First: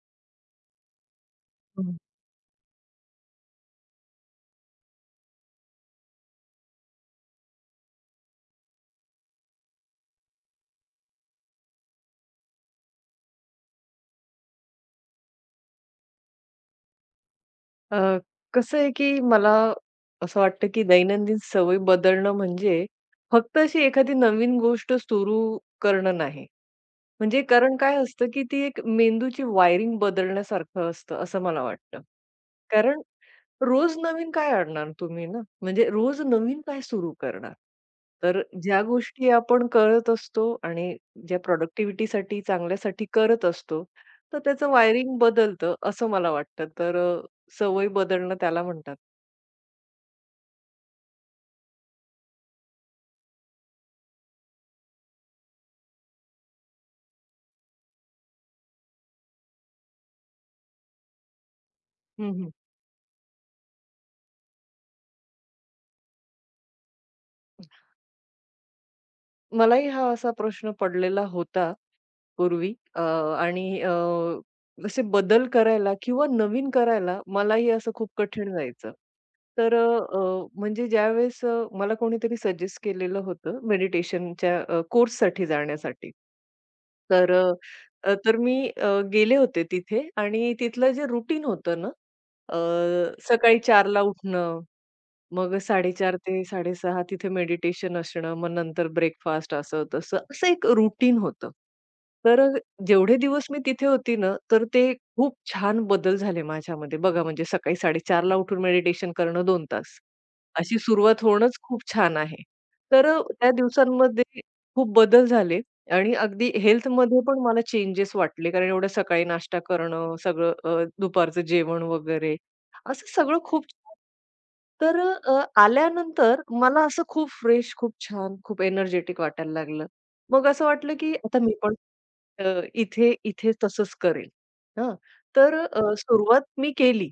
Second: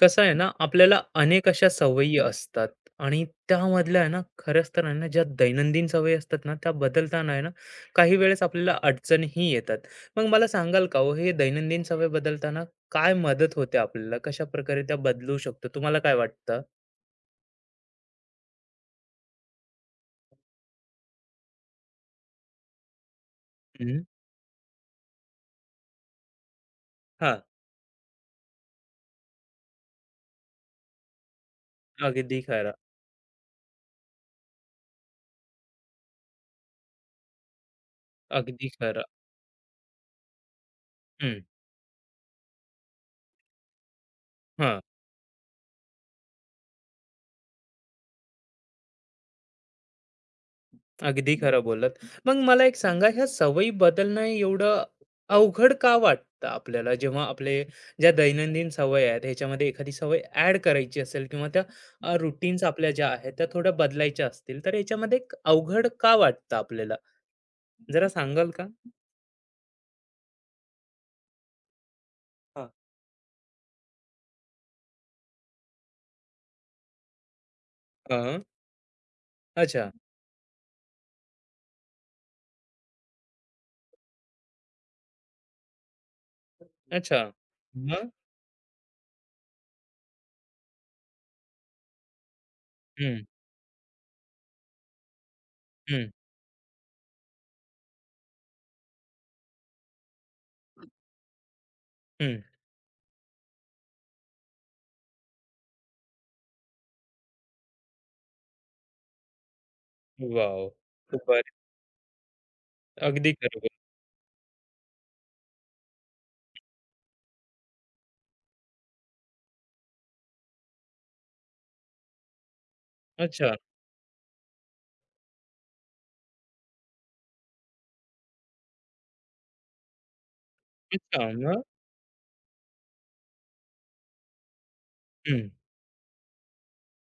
कसं आहे ना आपल्याला अनेक अशा हं. सवयी असतात. आणि त्यामधल्या आहे ना खरंच तर आहे ना ज्या दैनंदिन सवयी असतात ना त्या बदलताना आहे ना काही वेळेस आपल्याला अडचणही येतात. मग मला सांगाल का हो हे दैनंदिन सवय बदलताना काय मदत होते आपल्याला, कशा प्रकारे त्या बदलू शकतो? तुम्हाला काय वाटतं? अ, कसं आहे, की मला असं वाटतं, की दैनंदिन सवय बदलणं म्हणजे फक्त अशी हम्म. एखादी नवीन गोष्ट सुरू करणं नाही. हा, म्हणजे कारण काय असतं, की ती एक मेंदूची वायरिंग बदलण्यासारखं असतं, असं मला वाटतं. अगदी खरं. कारण रोज नवीन काय आणणार तुम्ही ना? म्हणजे रोज नवीन काय सुरू करणार? तर अगदी ज्या खरं. गोष्टी आपण करत असतो आणि ज्या हम्म. प्रॉडक्टिव्हिटीसाठी, चांगल्यासाठी करत असतो, तर त्याचं हा, वायरिंग बदलतं, असं मला वाटतं. तर सवय बदलणं त्याला म्हणतात. अगदी खरं बोललात. मग मला एक सांगा, ह्या सवयी बदलणं एवढं अवघड का वाटतं आपल्याला? जेव्हा आपले ज्या दैनंदिन सवयी आहेत ह्याच्यामध्ये एखादी सवय ॲड करायची असेल किंवा त्या हं, हं. रूटीन्स आपल्या ज्या आहेत त्या थोड्या बदलायच्या असतील, तर याच्यामध्ये एक अवघड का वाटतं आपल्याला? जरा सांगाल का? मलाही हा असा प्रश्न पडलेला होता हां. पूर्वी आणि असे बदल करायला किंवा नवीन करायला मलाही असं खूप हां. कठीण जायचं. तर अ, अच्छा. अ, म्हणजे ज्यावेळेस मला कोणीतरी सजेस्ट केलेलं होतं मेडिटेशनच्या कोर्ससाठी जाण्यासाठी. अच्छा. तर अ, मग? अ, तर मी गेले होते तिथे आणि तिथलं जे रुटीन होतं ना, अ, हं, सकाळी 4:00 उठणं मग हं, 4:30 ते 6:30 तिथे मेडिटेशन असणं, मग नंतर ब्रेकफास्ट असं-तसं, असं एक रुटीन होतं. तर हं. जेवढे दिवस मी तिथे होती ना, तर ते खूप छान बदल झाले माझ्यामध्ये. बघा म्हणजे सकाळी 4:30 ला उठून मेडिटेशन करणं 2 तास. वॉव! अशी सुरुवात सुपर. होणंच खूप छान आहे. तर अगदी त्या खरं बोल. दिवसांमध्ये खूप बदल झाले आणि अगदी हेल्थमध्ये पण मला चेंजेस वाटले कारण एवढं सकाळी नाश्ता करणं, सगळं दुपारचं जेवण वगैरे असं सगळं अच्छा. खूप छान. तर अ, आल्यानंतर मला असं खूप फ्रेश, खूप छान, खूप एनर्जेटिक वाटायला लागलं. मग असं वाटलं, की अच्छा. आता मी मग? पण अ, इथे इथे तसंच करेल. हां. हं. तर सुरुवात मी केली.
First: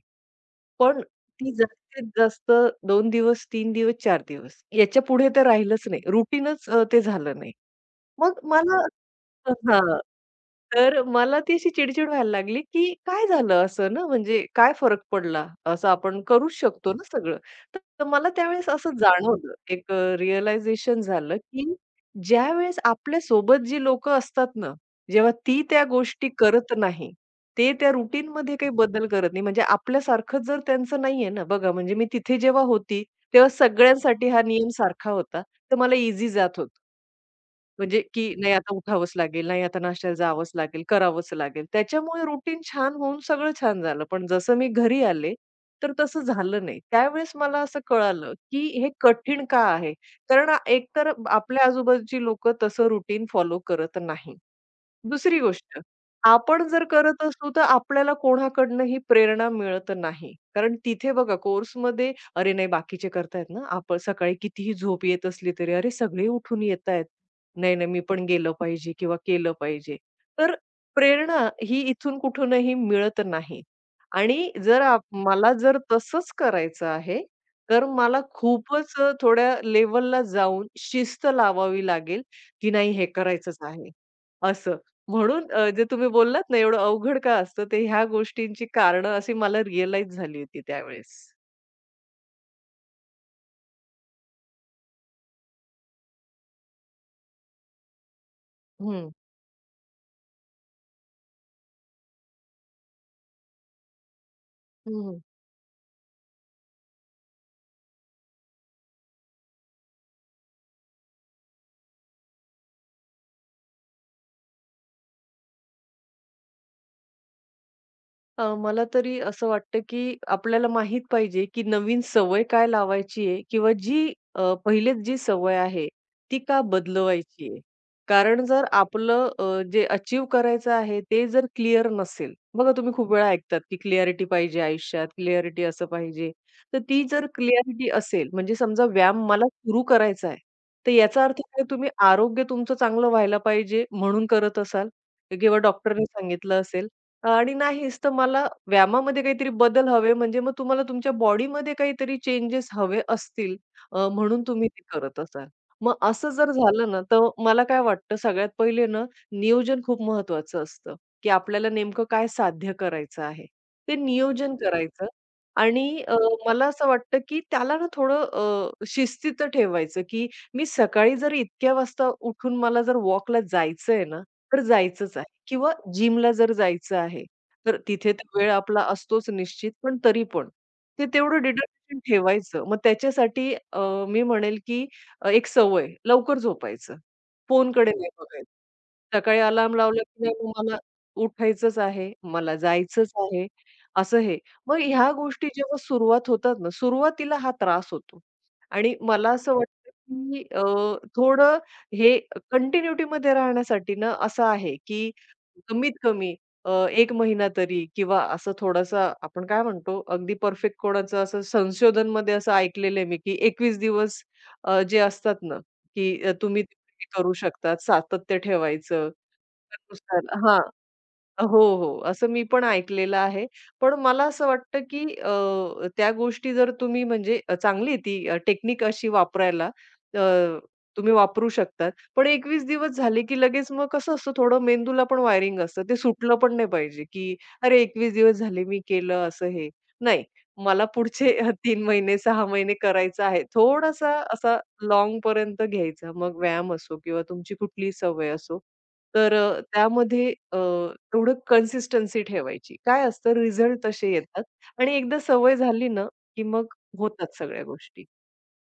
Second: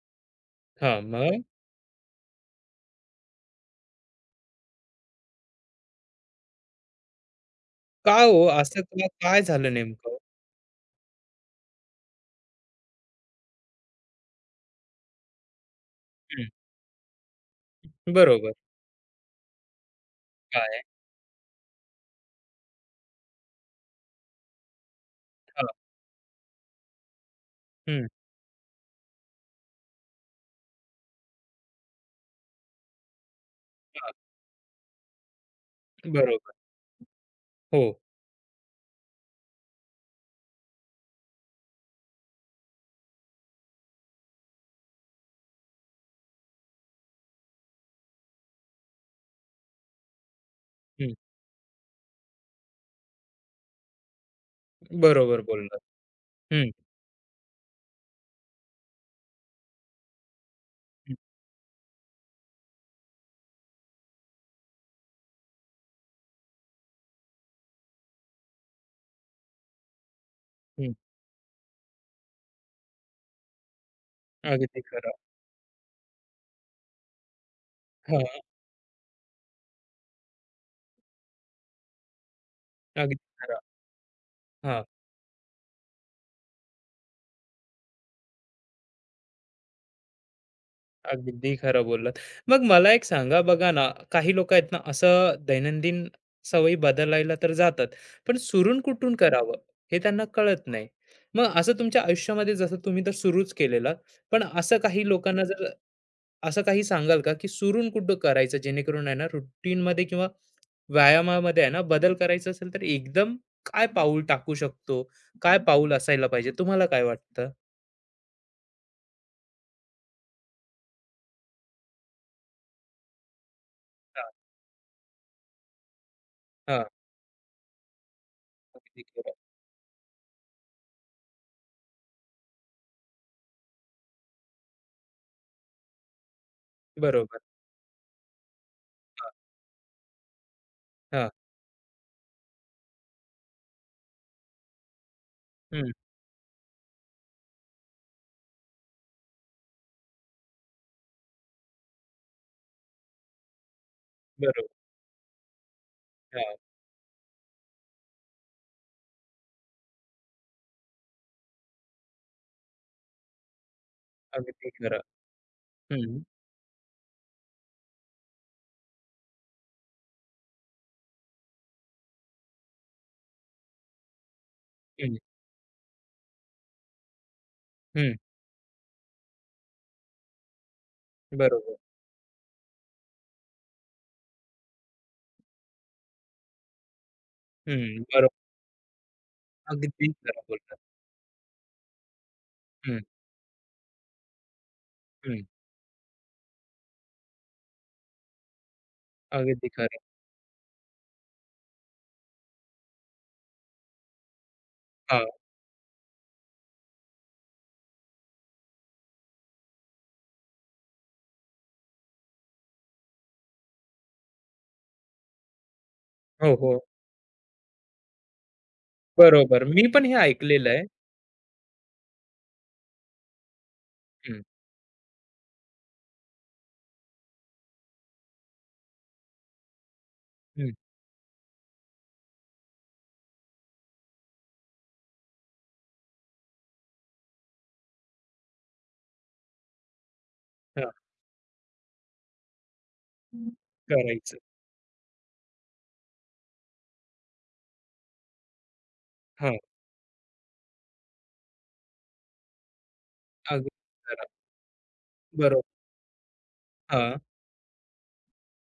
हां. पण मग? ती जास्तीत जास्त 2 दिवस, 3 दिवस, 4 दिवस. याच्यापुढे तर राहिलंच नाही. रुटीनच ते झालं नाही. का मग हो, असं मला का? काय झालं हां. नेमकं? तर मला ती अशी चिड व्हायला लागली, की काय झालं असं ना, म्हणजे काय फरक पडला? असं आपण करूच शकतो ना सगळं. तर मला बरोबर. त्यावेळेस असं जाणवलं, एक काय? रिअलायझेशन झालं, की ज्यावेळेस आपल्यासोबत जी लोकं असतात ना, जेव्हा ती हां. त्या गोष्टी करत नाही, ते त्या हं. रुटीनमध्ये काही बदल करत नाही, म्हणजे आपल्यासारखं जर त्यांचं नाहीये ना, बघा म्हणजे मी तिथे जेव्हा होती, तेव्हा हां. सगळ्यांसाठी हा नियम सारखा होता, तर मला ईझी बरोबर. जात होतं. हो. म्हणजे की नाही आता उठावंच लागेल, नाही आता नाश्त्याला जावंच लागेल, करावंच लागेल. त्याच्यामुळे रुटीन छान होऊन सगळं छान झालं. पण जसं मी घरी आले, तर तसं झालं नाही. त्यावेळेस मला असं कळालं, की हे कठीण का आहे? कारण एकतर हं. आपल्या आजूबाजूची लोकं तसं रुटीन फॉलो करत नाही. दुसरी बरोबर गोष्ट, बोललात. आपण हं, जर करत असू तर आपल्याला कोणाकडनं ही प्रेरणा मिळत नाही. कारण तिथे हं, बघा कोर्समध्ये, "अरे नाही बाकीचे करतायत ना, आपण सकाळी कितीही झोप येत असली तरी, अरे सगळे उठून येतायत. नाही, नाही मी पण गेलं पाहिजे किंवा केलं पाहिजे." तर हं. प्रेरणा ही इथून कुठूनही मिळत नाही. आणि अगदी जर आप खरं. मला जर तसंच करायचं आहे, तर मला हां, खूपच थोड्या लेव्हलला जाऊन शिस्त लावावी लागेल, की नाही हे अगदी करायचंच खरं. आहे, असं. हां, म्हणून जे तुम्ही बोललात ना, एवढं अवघड का असतं, ते ह्या गोष्टींची कारणं अशी मला रिअलाईज झाली होती त्यावेळेस. अगदी खरं बोललात. मग मला एक सांगा, बघा ना, काही लोकं आहेत ना, असं दैनंदिन सवयी बदलायला तर जातात, पण सुरून हं. कुठून करावं हे त्यांना कळत नाही. मग असं तुमच्या आयुष्यामध्ये जसं तुम्ही तर सुरूच केलेला, पण असं काही लोकांना जर असं काही सांगाल का, की सुरून कुठं करायचं, जेणेकरून आहे ना रुटीनमध्ये किंवा व्यायामामध्ये आहे ना बदल करायचा असेल, तर एकदम काय पाऊल टाकू शकतो? काय पाऊल असायला पाहिजे? तुम्हाला काय वाटतं? मला तरी असं वाटतं, की आपल्याला माहीत पाहिजे, की नवीन सवय काय लावायची आहे किंवा जी हां, पहिलेच जी सवय आहे, ती का हां. बदलवायची आहे? कारण जर अगदी आपलं खरं. जे अचीव्ह करायचं आहे, ते जर क्लिअर नसेल बघा तुम्ही खूप वेळा ऐकतात, की क्लिअॅरिटी पाहिजे आयुष्यात, क्लिअॅरिटी असं पाहिजे. तर ती जर बरोबर. क्लिअॅरिटी असेल, म्हणजे समजा व्यायाम हां, मला सुरू करायचा आहे, तर याचा हां. अर्थ काय तुम्ही आरोग्य तुमचं चांगलं व्हायला पाहिजे म्हणून करत असाल किंवा हं. डॉक्टरने सांगितलं असेल. आणि नाहीच तर मला व्यायामामध्ये काहीतरी बदल हवे, म्हणजे मग तुम्हाला तुमच्या बॉडीमध्ये काहीतरी चेंजेस हवे असतील म्हणून तुम्ही बरोबर. ते करत असाल. मग असं जर हां. झालं ना, तर मला काय वाटतं सगळ्यात पहिले ना, नियोजन खूप महत्त्वाचं असतं, की आपल्याला नेमकं काय साध्य करायचं आहे. ते नियोजन अगदी खरं. करायचं आणि हं, मला असं वाटतं, की त्याला ना थोडं शिस्तीचं ठेवायचं, की मी सकाळी जर इतक्या वाजता उठून मला जर वॉकला जायचंय ना, तर हं, जायचंच किंवा जिमला जर जायचं आहे, तर तिथे हं. तर वेळ आपला असतोच निश्चित, पण तरी पण ते तेवढं बरोबर. डिटर्मिनेशन ठेवायचं. मग त्याच्यासाठी मी म्हणेल की एक सवय लवकर झोपायचं. फोनकडे हं. नाही बरोबर. बघायचं. सकाळी अलार्म लावला अगदी की नाही खरं मग मला बोललात. उठायचंच आहे, मला हं, जायचंच आहे, असं हे. मग ह्या हं. गोष्टी जेव्हा सुरुवात होतात ना, सुरुवातीला हा त्रास होतो आणि मला असं अगदी वाटतं खरं. की थोडं हे कंटिन्युटीमध्ये राहण्यासाठी ना असं आहे की हां. कमीत कमी अ, 1 महिना तरी किंवा असं थोडासा आपण काय म्हणतो अगदी परफेक्ट कोणाचं असं संशोधनमध्ये असं ऐकलेलं आहे मी, की 21 दिवस जे असतात ना, की हो, तुम्ही हो. ते करू शकतात, सातत्य ठेवायचं. बरोबर. मी पण हे त्यानुसार हां. ऐकलेलं आहे. हो, हो. असं मी पण ऐकलेलं आहे. पण मला हं, असं वाटतं, की त्या गोष्टी जर तुम्ही म्हणजे चांगली ती टेक्निक अशी वापरायला अ, हं. तुम्ही वापरू शकतात. पण 21 दिवस झाले, की लगेच मग कसं असतं थोडं मेंदूला पण वायरिंग असतं. ते सुटलं पण नाही पाहिजे, की अरे 21 दिवस झाले मी केलं असं हे. नाही, मला हां. पुढचे 3 महिने, 6 महिने करायचं आहे. थोडासा करायचं. असा लाँगपर्यंत घ्यायचा. मग व्यायाम असो किंवा तुमची कुठलीही सवय असो. तर हां. त्यामध्ये तेवढं कन्सिस्टन्सी ठेवायची. काय असतं अगदी रिझल्ट तसे खरं. येतात आणि एकदा सवय बरोबर. झाली ना, की मग हां. होतात सगळ्या गोष्टी.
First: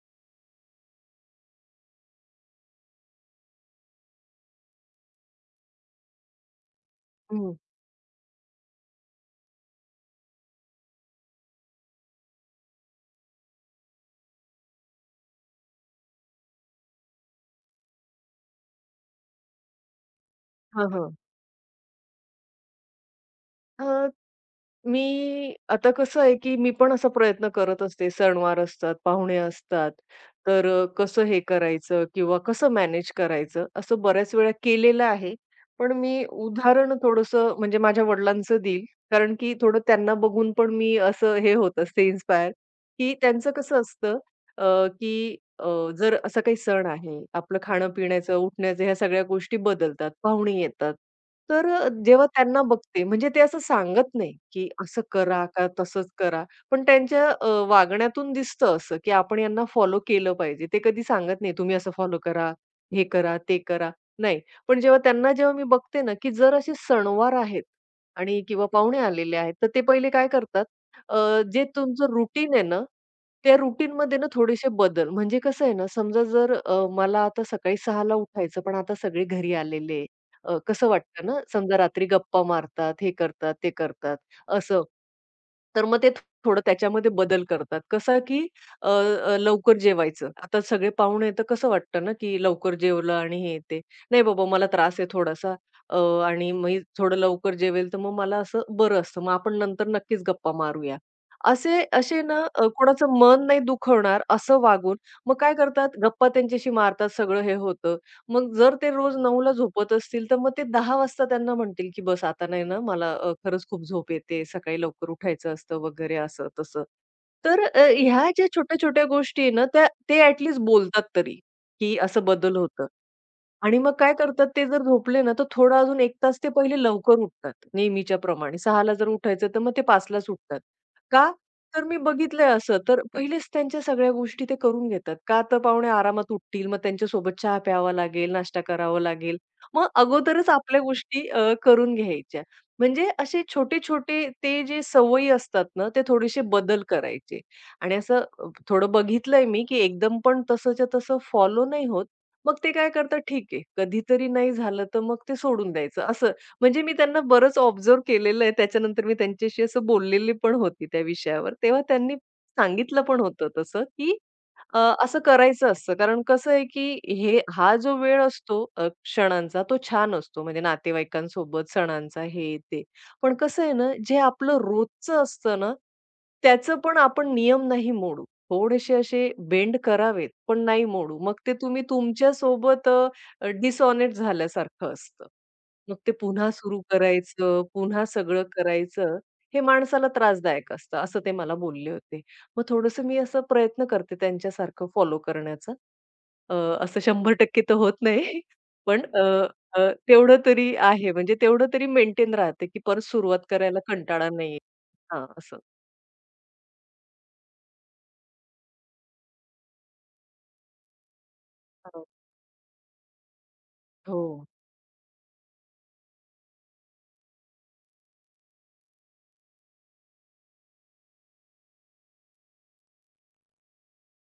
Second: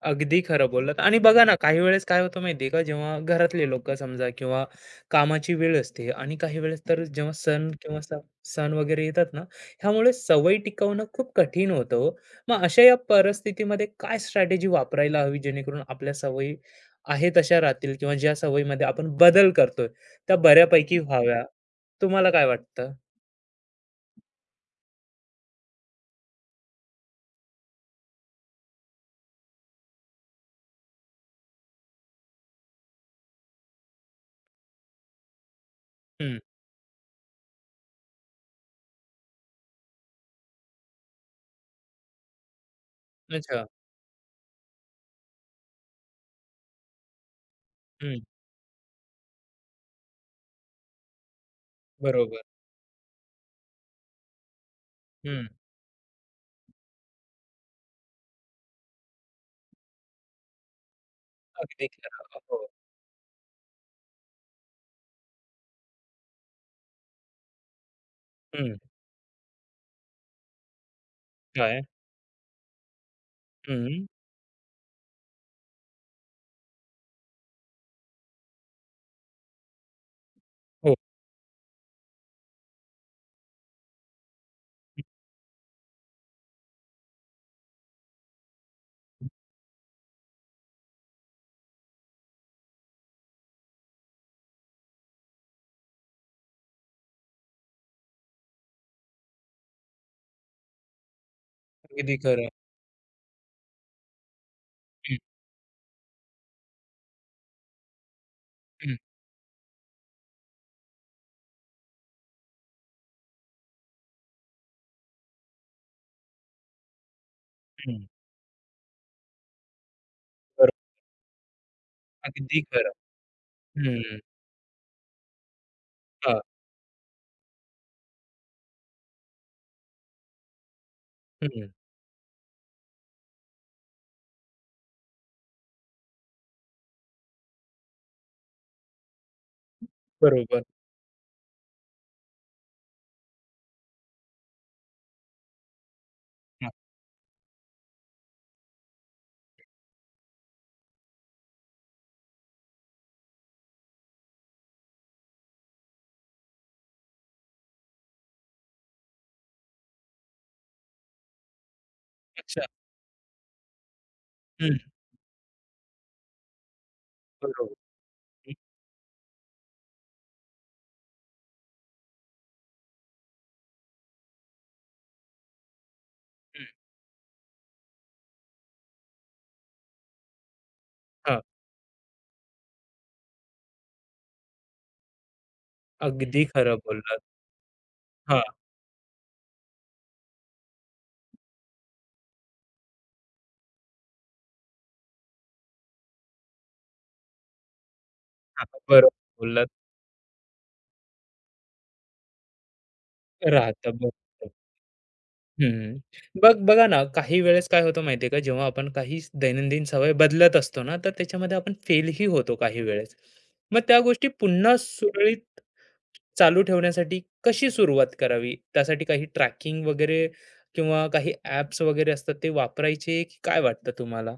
अगदी खरं बोललात. आणि बघा ना, काही वेळेस काय होतं माहिती आहे का, जेव्हा घरातले लोकं समजा किंवा कामाची वेळ असते आणि काही वेळेस तर जेव्हा हं. सण किंवा सण वगैरे येतात ना, ह्यामुळे सवयी टिकवणं खूप कठीण होतं हो. मग अशा या परिस्थितीमध्ये काय स्ट्रॅटेजी वापरायला हवी, जेणेकरून आपल्या सवयी आहेत तशा राहतील किंवा ज्या सवयीमध्ये आपण बदल करतोय, त्या हां, बऱ्यापैकी हां. व्हाव्या. तुम्हाला काय वाटतं? अ, मी आता कसं आहे, की मी पण असा प्रयत्न करत असते. सणवार असतात, पाहुणे असतात, तर कसं हे करायचं किंवा कसं मॅनेज करायचं, असं बऱ्याच वेळा केलेलं आहे. पण मी हं. उदाहरण थोडंसं म्हणजे माझ्या वडिलांचं देईल, कारण की थोडं त्यांना बघून पण मी असं हे होत असते इन्स्पायर, की त्यांचं अच्छा. कसं असतं अ, की जर असा काही सण आहे, आपलं हं. खाणं-पिण्याचं, उठण्याचं ह्या सगळ्या गोष्टी बदलतात, पाहुणे येतात. तर जेव्हा बरोबर. त्यांना बघते, म्हणजे ते असं सांगत नाही, की असं करा हं. का तसंच करा. पण त्यांच्या वागण्यातून दिसतं असं, की आपण यांना फॉलो केलं पाहिजे. ते कधी सांगत नाही, तुम्ही अगदी असं फॉलो खरं. करा, हो. हे करा, ते करा. नाही. पण जेव्हा मी बघते ना, की जर असे सणवार आहेत आणि किंवा हं. पाहुणे आलेले आहेत, तर ते पहिले काय करतात, जे काय? तुमचं रुटीन आहे ना, त्या हं. रुटीनमध्ये ना थोडेसे बदल म्हणजे कसं आहे ना, समजा जर मला आता सकाळी 6:00 उठायचं, पण आता सगळे घरी आलेले आहे. कसं हो. वाटतं ना, समजा रात्री गप्पा मारतात, हे करतात, ते करतात असं. तर मग ते थोडं त्याच्यामध्ये बदल करतात. कसं की अ, अ, लवकर जेवायचं. आता सगळे पाहुणे तर कसं वाटतं ना, की लवकर जेवलं आणि हे ते. नाही बाबा मला त्रास आहे थोडासा अ, आणि मी थोडं लवकर जेवेल तर मग मला असं बरं असतं. मग आपण नंतर नक्कीच गप्पा मारूया. असे अगदी असे ना खरं. कोणाचं मन नाही दुखवणार असं वागून हं, मग काय करतात गप्पा त्यांच्याशी मारतात, सगळं हे होतं. मग जर ते हं, रोज 9:00ला झोपत असतील, तर मग ते 10:00 वाजता त्यांना म्हणतील, की "बस आता नाही ना, मला खरंच खूप झोप येते, सकाळी लवकर उठायचं असतं" वगैरे असं-तसं. तर हं. ह्या ज्या छोट्या-छोट्या गोष्टी आहे ना, त्या ते ॲट बरोबर. बोलतात तरी, की असं बदल अगदी होतं. खरं. आणि मग काय हं. करतात ते जर झोपले ना, तर थोडा अजून 1 तास हां. ते पहिले लवकर उठतात नेहमीच्या प्रमाणे. 6:00ला जर उठायचं, तर मग ते 5:00लाच उठतात. का? हं. तर मी बघितलंय असं. तर पहिलेच त्यांच्या सगळ्या गोष्टी ते करून घेतात. का तर पाहुणे आरामात उठतील, मग त्यांच्यासोबत चहा प्यावा लागेल, नाश्ता करावा लागेल. मग अगोदरच बरोबर. आपल्या गोष्टी करून घ्यायच्या. म्हणजे असे छोटे-छोटे ते जे सवयी असतात ना, ते थोडेसे हां. बदल करायचे. आणि असं थोडं बघितलंय मी, की एकदम पण तसंच्या तसं फॉलो नाही होत. मग ते काय करतात, ठीक आहे, कधीतरी नाही झालं तर मग ते सोडून द्यायचं असं. म्हणजे मी त्यांना बरंच ऑब्झर्व्ह केलेलं आहे. त्याच्यानंतर मी त्यांच्याशी असं बोललेली पण होती त्या विषयावर. तेव्हा त्यांनी अच्छा. सांगितलं पण होतं तसं, की हं. अ, असं करायचं असतं. कारण कसं आहे, की बरोबर. हा जो वेळ हं, असतो क्षणांचा तो छान असतो. म्हणजे नातेवाईकांसोबत सणांचा हे, ते. पण कसं आहे ना, जे आपलं रोजचं असतं ना, हं. त्याचं पण आपण नियम नाही मोडू. थोडेसे असे बेंड करावेत, पण नाही मोडू. मग हां. ते तुम्ही तुमच्यासोबत अ, अ, डिसऑनेस्ट झाल्यासारखं असतं. मग ते अगदी पुन्हा खरं सुरू बोललात. करायचं, पुन्हा हां, सगळं करायचं, हे माणसाला त्रासदायक असतं, असं ते मला बोलले होते. मग थोडंसं मी असं प्रयत्न करते त्यांच्यासारखं फॉलो करण्याचा. अ, असं 100% तर होत नाही. हां. पण बरोबर अ, बोललात. अ, तेवढं तरी आहे म्हणजे तेवढं तरी मेंटेन राहते, की परत सुरुवात करायला राहतं. कंटाळा बरोबर. नाही येत. असं. हम्म. बघा ना, काही वेळेस काय होतं माहिती का, जेव्हा आपण काही दैनंदिन सवय बदलत असतो ना, तर त्याच्यामध्ये आपण हो. फेलही होतो काही वेळेस. मग त्या हो. गोष्टी पुन्हा सुरळीत चालू ठेवण्यासाठी कशी सुरुवात करावी? त्यासाठी काही ट्रॅकिंग वगैरे किंवा काही ॲप्स वगैरे असतात ते वापरायचे, की काय वाटतं तुम्हाला?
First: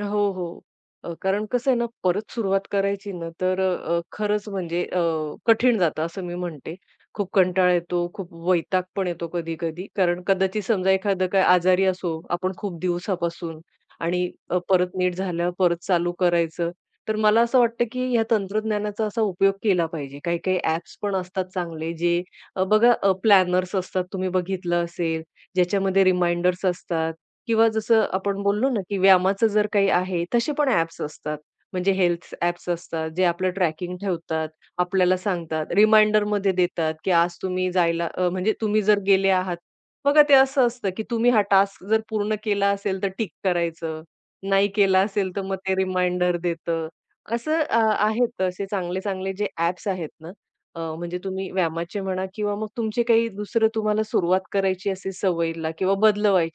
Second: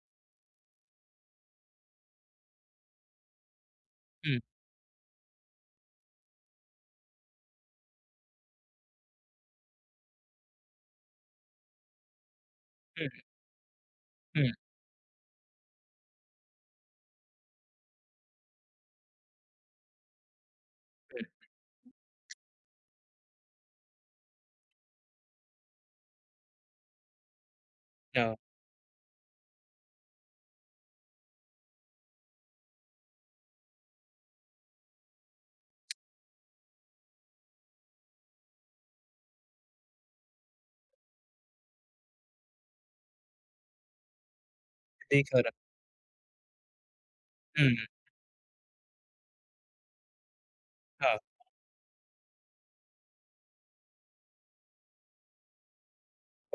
हो, हो. कारण कसं आहे ना, परत सुरुवात करायची ना, तर हं, खरंच म्हणजे कठीण जातं असं मी म्हणते. खूप कंटाळा येतो, खूप वैताग पण येतो कधी-कधी. कारण कदाचित समजा एखादं काय आजारी असो आपण खूप हं, हं, दिवसापासून आणि हं. परत नीट झाल्यावर परत चालू करायचं. तर मला असं वाटतं, की ह्या तंत्रज्ञानाचा असा उपयोग केला पाहिजे. काही-काही ॲप्स पण असतात चांगले, जे बघा प्लॅनर्स असतात तुम्ही बघितलं असेल, ज्याच्यामध्ये रिमाइंडर्स असतात. किंवा जसं हां, आपण बोललो ना, की व्यायामाचं जर काही आहे, तसे पण ॲप्स असतात. म्हणजे हेल्थ ॲप्स असतात, जे आपलं ट्रॅकिंग ठेवतात, आपल्याला सांगतात, रिमाइंडरमध्ये देतात, की आज तुम्ही जायला म्हणजे तुम्ही जर गेले आहात. बघा ते असं असतं, की तुम्ही हा टास्क जर पूर्ण केला असेल तर टिक करायचं, नाही केला अगदी असेल तर मग खरं. ते रिमाइंडर देतं. असं हं, आहेत असे चांगले-चांगले जे ॲप्स आहेत ना, हां, म्हणजे तुम्ही व्यायामाचे म्हणा किंवा मग तुमचे काही दुसरं तुम्हाला सुरुवात करायची असेल सवयीला किंवा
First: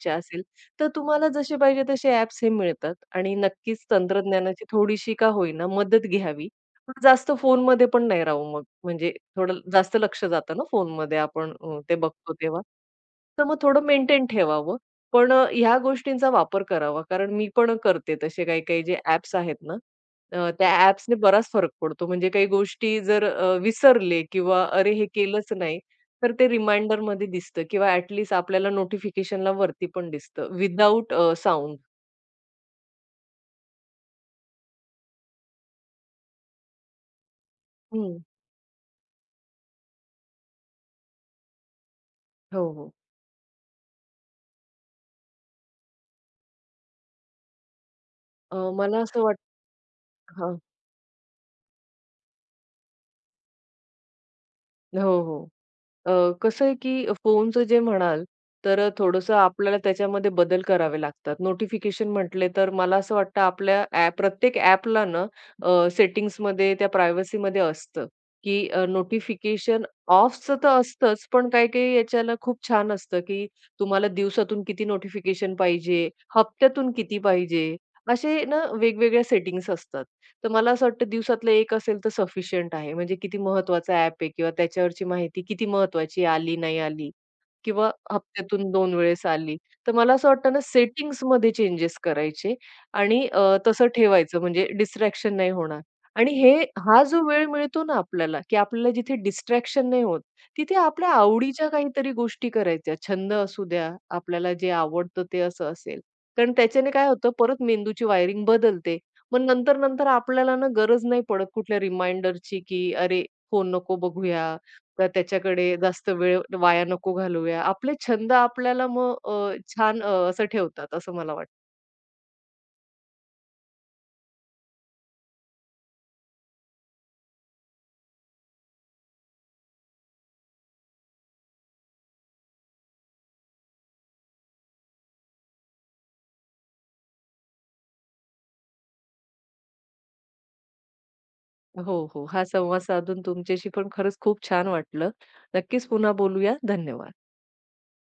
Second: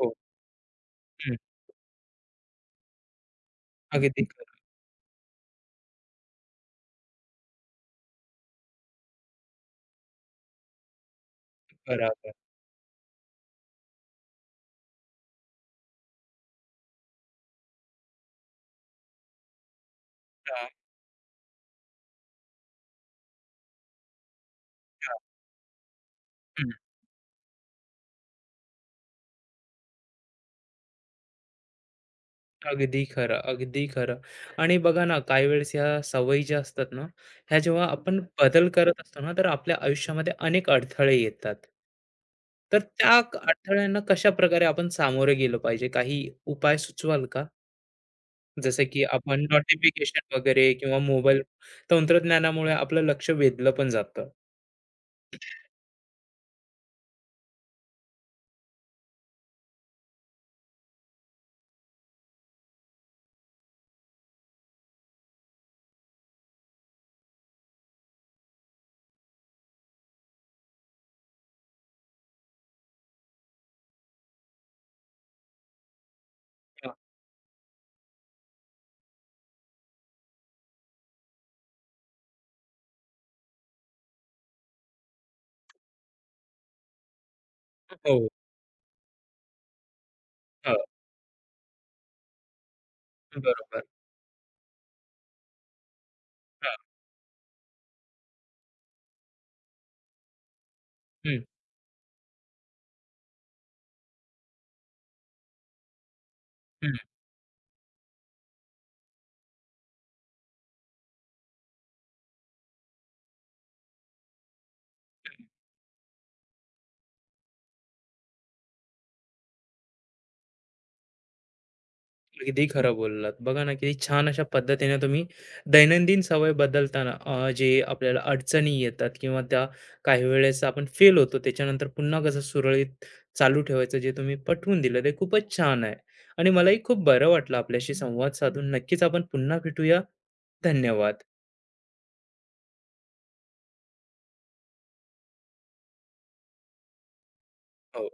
हो. असेल तर तुम्हाला हं, जसे पाहिजे तसे ॲप्स हे मिळतात आणि नक्कीच अगदी खरं. तंत्रज्ञानाची थोडीशी का होईना मदत घ्यावी. पण जास्त फोनमध्ये पण नाही राहू मग. म्हणजे थोडं जास्त लक्ष जातं ना फोनमध्ये आपण ते बरोबर. बघतो तेव्हा. तर मग थोडं मेंटेन ठेवावं. पण ह्या गोष्टींचा वापर करावा. कारण मी पण करते तसे काही-काही जे ॲप्स आहेत ना, हां, त्या ॲप्सने बराच फरक पडतो. म्हणजे काही गोष्टी जर विसरले किंवा अरे हे हां. केलंच नाही, तर ते हं. रिमाइंडरमध्ये दिसतं किंवा ॲट लीस्ट आपल्याला नोटिफिकेशनला वरती पण दिसतं विदाऊट साउंड. अगदी खरं, अगदी खरं. आणि बघा ना, काही वेळेस ह्या सवयी ज्या असतात ना, ह्या जेव्हा हं. आपण बदल करत असतो ना, तर आपल्या आयुष्यामध्ये अनेक अडथळे येतात. हो, तर हो. त्या अडथळ्यांना कशा प्रकारे आपण सामोरे गेलो पाहिजे? काही उपाय सुचवाल का? जसं मला की असं आपण वाटतं नोटिफिकेशन हां. वगैरे किंवा मोबाईल तंत्रज्ञानामुळे आपलं लक्ष वेधलं पण जातं. हो, हो. अ, कसं आहे की फोनचं जे म्हणाल, तर थोडंसं आपल्याला त्याच्यामध्ये बदल करावे लागतात. नोटिफिकेशन म्हटले तर मला असं वाटतं आपल्या ॲप प्रत्येक ॲपला ना सेटिंग्समध्ये त्या प्रायव्हसीमध्ये असतं, की नोटिफिकेशन ऑफचं तर असतंच, पण काही-काही याच्याला खूप छान असतं, की तुम्हाला दिवसातून किती नोटिफिकेशन पाहिजे, हप्त्यातून हां. किती पाहिजे, असे ना वेगवेगळ्या सेटिंग्स असतात. तर मला असं वाटतं दिवसातलं एक असेल तर सफिशियंट आहे. म्हणजे किती महत्वाचा ॲप आहे किंवा त्याच्यावरची माहिती किती महत्वाची आली, नाही आली किंवा हो, हप्त्यातून 2 वेळेस आली. तर मला असं वाटतं ना हां, सेटिंग्समध्ये चेंजेस करायचे आणि बरोबर. तसं ठेवायचं म्हणजे डिस्ट्रॅक्शन नाही होणार. आणि हां, हा जो वेळ मिळतो ना आपल्याला, की आपल्याला जिथे डिस्ट्रॅक्शन नाही होत, तिथे आपल्या हं. आवडीच्या काहीतरी गोष्टी करायच्या. छंद असू द्या, आपल्याला जे आवडतं ते असं असेल. कारण त्याच्याने काय होतं परत मेंदूची वायरिंग बदलते. मग नंतर-नंतर आपल्याला ना गरज नाही पडत कुठल्या रिमाइंडरची, की "अरे, फोन नको बघूया, तर त्याच्याकडे जास्त वेळ वाया नको घालवूया." आपले छंद आपल्याला मग छान असं ठेवतात असं मला वाटतं. अगदी खरं बोललात. बघा ना, किती छान अशा पद्धतीने तुम्ही दैनंदिन सवय बदलताना जे आपल्याला अडचणी येतात किंवा त्या काही वेळेस आपण फेल होतो, त्याच्यानंतर पुन्हा कसं सुरळीत चालू ठेवायचं जे तुम्ही पटवून दिलं, ते खूपच छान आहे. आणि मलाही खूप बरं वाटलं आपल्याशी संवाद साधून. नक्कीच आपण पुन्हा भेटूया. धन्यवाद. हो, हो. हा संवाद साधून तुमच्याशी पण खरंच खूप छान वाटलं. नक्कीच पुन्हा बोलूया. धन्यवाद. हो.